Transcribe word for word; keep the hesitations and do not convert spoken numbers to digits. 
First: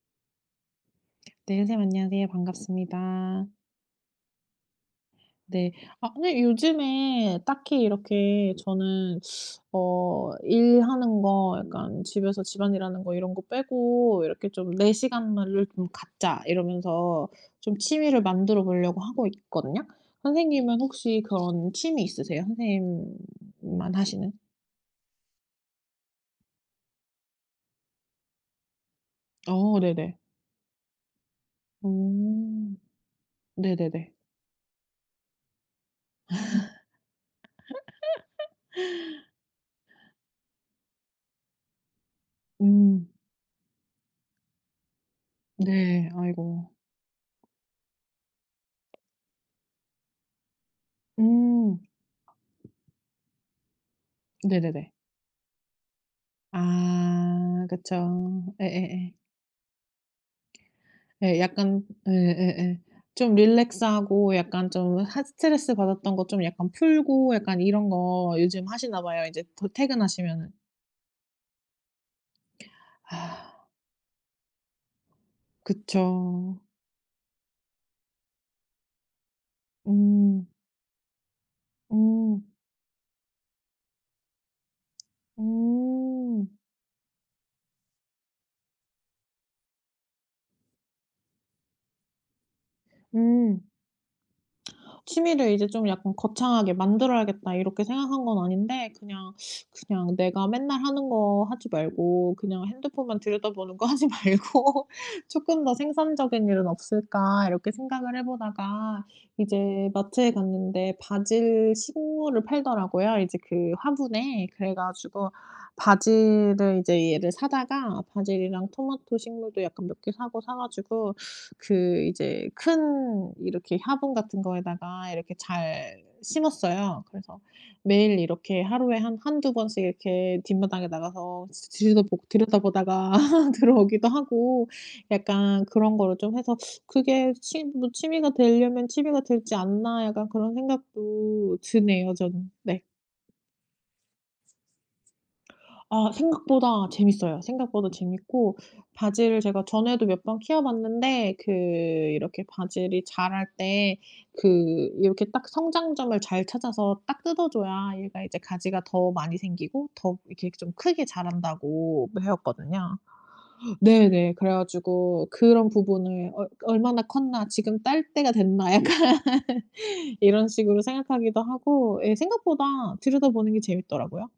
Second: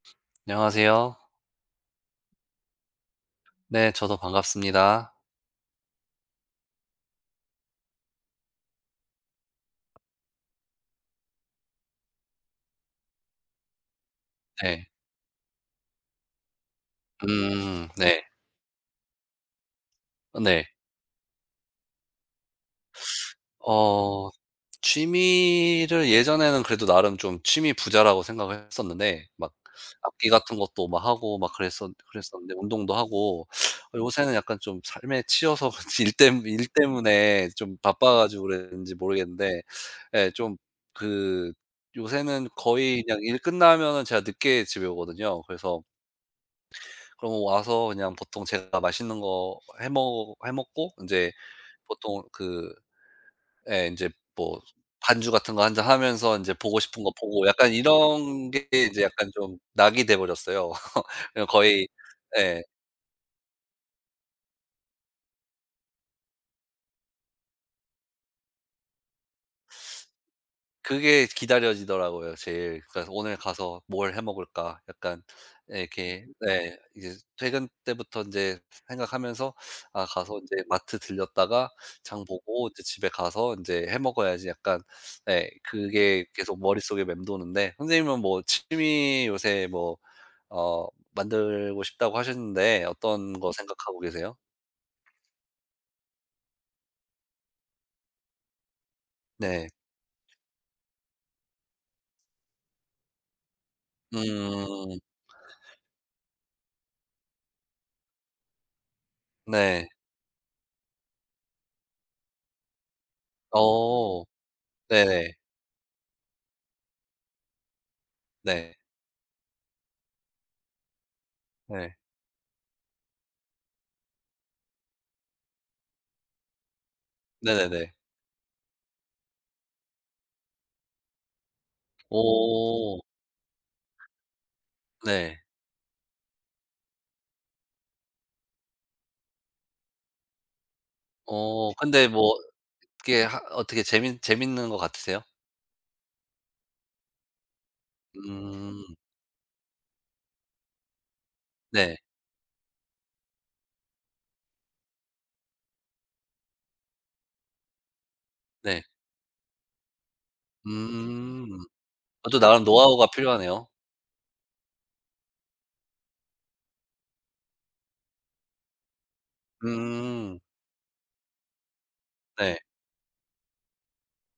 안녕하세요. 네 선생님 안녕하세요. 반갑습니다. 네. 저도 반갑습니다. 네. 아 근데 요즘에 딱히 이렇게 저는 어 일하는 거 약간 집에서 집안일하는 거 이런 거 빼고 이렇게 좀 네. '내 시간으 를 갖자.' 이러면서 좀 음 취미를 네. 만들어 보려고 하고 있거든요. 네. 선생님은 혹시 그런 취미 있으세요 선생님만 어 하시는? 취미를 예전에는 그래도 나름 좀 취미 부자라고 생각을 했었는데 막 어 네네. 악기 같은 것도 막 하고 막 그랬었 그랬었는데 음 운동도 하고 네네네. 요새는 약간 좀 삶에 치여서 일 때문 일 때문에 좀 바빠 가지고 그랬는지 모르겠는데 예 좀 그 요새는 거의 음. 그냥 일 끝나면은 제가 늦게 집에 오거든요. 그래서 네 아이고. 그럼 와서 그냥 보통 제가 맛있는 거 해먹 해먹고 인제 음. 보통 그 예 인제 뭐 네네네. 반주 같은 거 한 잔 하면서 인제 보고 싶은 거 보고 아 약간 그쵸. 이런 게 인제 예예예. 약간 좀 낙이 돼버렸어요. 네 약간 거의 예. 예예예. 좀 릴랙스하고 약간 좀 하 스트레스 받았던 거 좀 약간 풀고 약간 이런 거 요즘 하시나 봐요 이제 곧 퇴근하시면은. 그게 기다려지더라고요 제일. 그래서 '오늘 아. 가서 뭘 해먹을까.' 약간 이렇게 그쵸. 네. 이제 퇴근 때부터 인제 생각하면서 '아 가서 음. 인제 마트 들렸다가 장 음. 보고 인제 집에 가서 인제 해 먹어야지.' 약간 네 그게 음. 계속 머릿속에 맴도는데 선생님은 뭐 취미 요새 뭐 어 만들고 싶다고 하셨는데 어떤 거 음. 생각하고 계세요? '취미를 이제 좀 약간 거창하게 만들어야겠다.' 이렇게 생각한 건 아닌데 '그냥 네. 그냥 내가 맨날 하는 거 하지 말고 그냥 핸드폰만 들여다보는 거 하지 말고 음. 쪼끔 더 생산적인 일은 없을까?' 이렇게 생각을 해보다가 네. 이제 마트에 갔는데 바질 식물을 팔더라고요 이제 그 어 화분에. 그래 가지고 네네. 바질을 이제 얘를 사다가 바질이랑 네. 토마토 식물도 약간 몇 개 사고 사 가지고 네. 그 이제 큰 이렇게 화분 같은 거에다가 이렇게 잘 심었어요. 그래서 네네네. 매일 이렇게 하루에 한 한두 번씩 이렇게 뒷마당에 나가서 들여다보 오. 들여다보다가 들어오기도 하고 네. 약간 그런 거를 좀 해서 '그게 취 뭐 취미가 되려면 취미가 되지 않나.' 약간 그런 생각도 어 근데 드네요 뭐 저는. 네. 그게 하 어떻게 재밌 재밌는 것 같으세요? 아 생각보다 재밌어요. 생각보다 재밌고 음. 바질을 제가 전에도 몇 번 키워봤는데 그 네. 이렇게 바질이 자랄 때 그 이렇게 딱 성장점을 잘 찾아서 딱 뜯어줘야 얘가 이제 가지가 네. 더 많이 생기고 더 이렇게 좀 크게 음. 자란다고 그것도 나름 배웠거든요. 노하우가 필요하네요. 네네. 그래 가지고 그런 부분을 '어 얼마나 컸나. 지금 딸 때가 됐나.' 약간 음. 이런 식으로 생각하기도 하고 예. 네. 생각보다 들여다보는 게 재밌더라고요.